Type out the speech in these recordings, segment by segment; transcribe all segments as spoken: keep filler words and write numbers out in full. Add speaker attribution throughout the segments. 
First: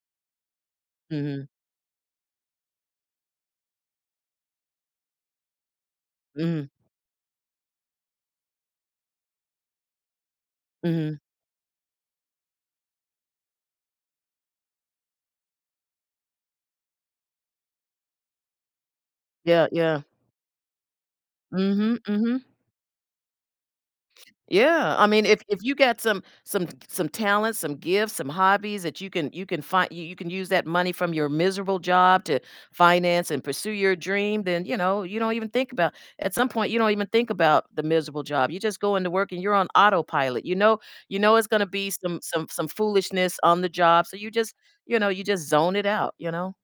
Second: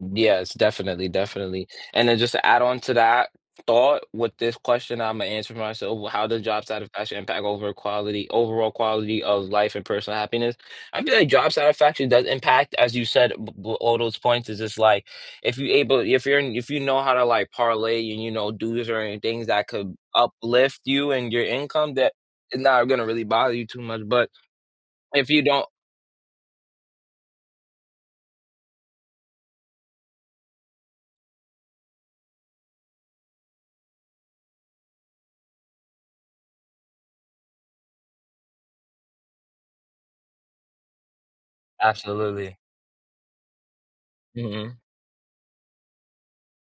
Speaker 1: Yes. Definitely,
Speaker 2: Mhm.
Speaker 1: definitely. And then just to add on to that thought with this question, Imma answer myself, well, how does job
Speaker 2: Mhm.
Speaker 1: satisfaction impact over quality overall quality of life and personal happiness? I feel
Speaker 2: Mhm.
Speaker 1: like job satisfaction does impact, as you said, b b all those points is just like, if you able if you're in if you know how to, like, parlay and, you know, do this or any things
Speaker 2: Yeah,
Speaker 1: that could
Speaker 2: yeah.
Speaker 1: uplift you and your income,
Speaker 2: Mhm,
Speaker 1: that
Speaker 2: mhm.
Speaker 1: is not gonna really bother you too much. But
Speaker 2: Yeah. I mean,
Speaker 1: if you
Speaker 2: if if
Speaker 1: don't
Speaker 2: you got some some t c some talents, some gifts, some hobbies that you can you can fin you you can use that money from your miserable job to finance and pursue your dream, then, you know, you don't even think about at some point, you don't even think about the miserable job. You just go into work and you're on autopilot, you know you know, it's gonna be some some
Speaker 1: Absolutely.
Speaker 2: some foolishness on the job, so you just,
Speaker 1: Mhm.
Speaker 2: you know, you just zone it out, you know.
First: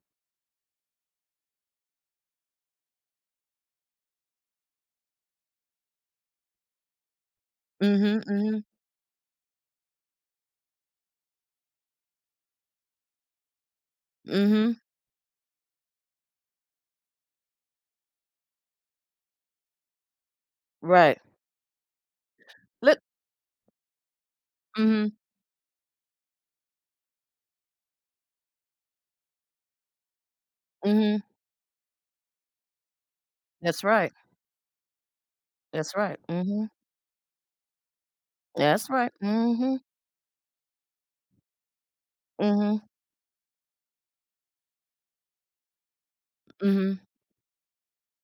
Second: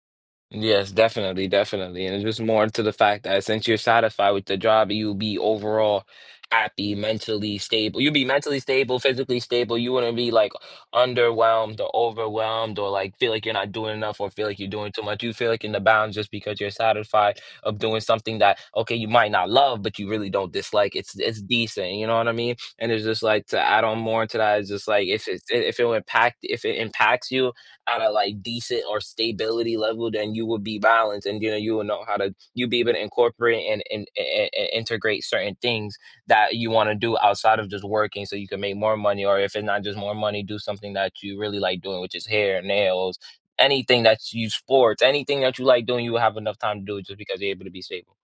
Speaker 1: Yes. Definitely, definitely, and it just more into the fact that since you're satisfied with the job, you'll be overall happy, mentally stable you'll
Speaker 2: Mhm,
Speaker 1: be mentally
Speaker 2: mhm.
Speaker 1: stable, physically stable, you wouldn't be, like, underwhelmed or overwhelmed or, like, feel like you're not doing enough or feel like you're
Speaker 2: Mhm.
Speaker 1: doing too much. You feel like in the bounds just because you're satisfied of doing something that, okay, you might not love, but you really don't dislike. It's
Speaker 2: Right.
Speaker 1: it's decent, you know what I mean? And
Speaker 2: Let
Speaker 1: it's just like to add on more to that, it's just like
Speaker 2: Mhm.
Speaker 1: if it's d if it will impact if it impacts you at a, like, decent or staybility level, then you would be
Speaker 2: Mhm.
Speaker 1: balanced and, you know, you will know how to you'll be able to incorporate and
Speaker 2: That's
Speaker 1: and,
Speaker 2: right.
Speaker 1: eh eh eh, integrate certain
Speaker 2: That's
Speaker 1: things
Speaker 2: right.
Speaker 1: that
Speaker 2: Mhm.
Speaker 1: you wanna do outside of just working so you can make
Speaker 2: That's
Speaker 1: more
Speaker 2: right.
Speaker 1: money, or if it
Speaker 2: Mhm.
Speaker 1: not just more money, do something that you really like doing, which is hair,
Speaker 2: Mhm.
Speaker 1: nails, anything that's you sports, anything that you like doing, you will have enough time to do
Speaker 2: Mhm.
Speaker 1: it just because you're able to be stable.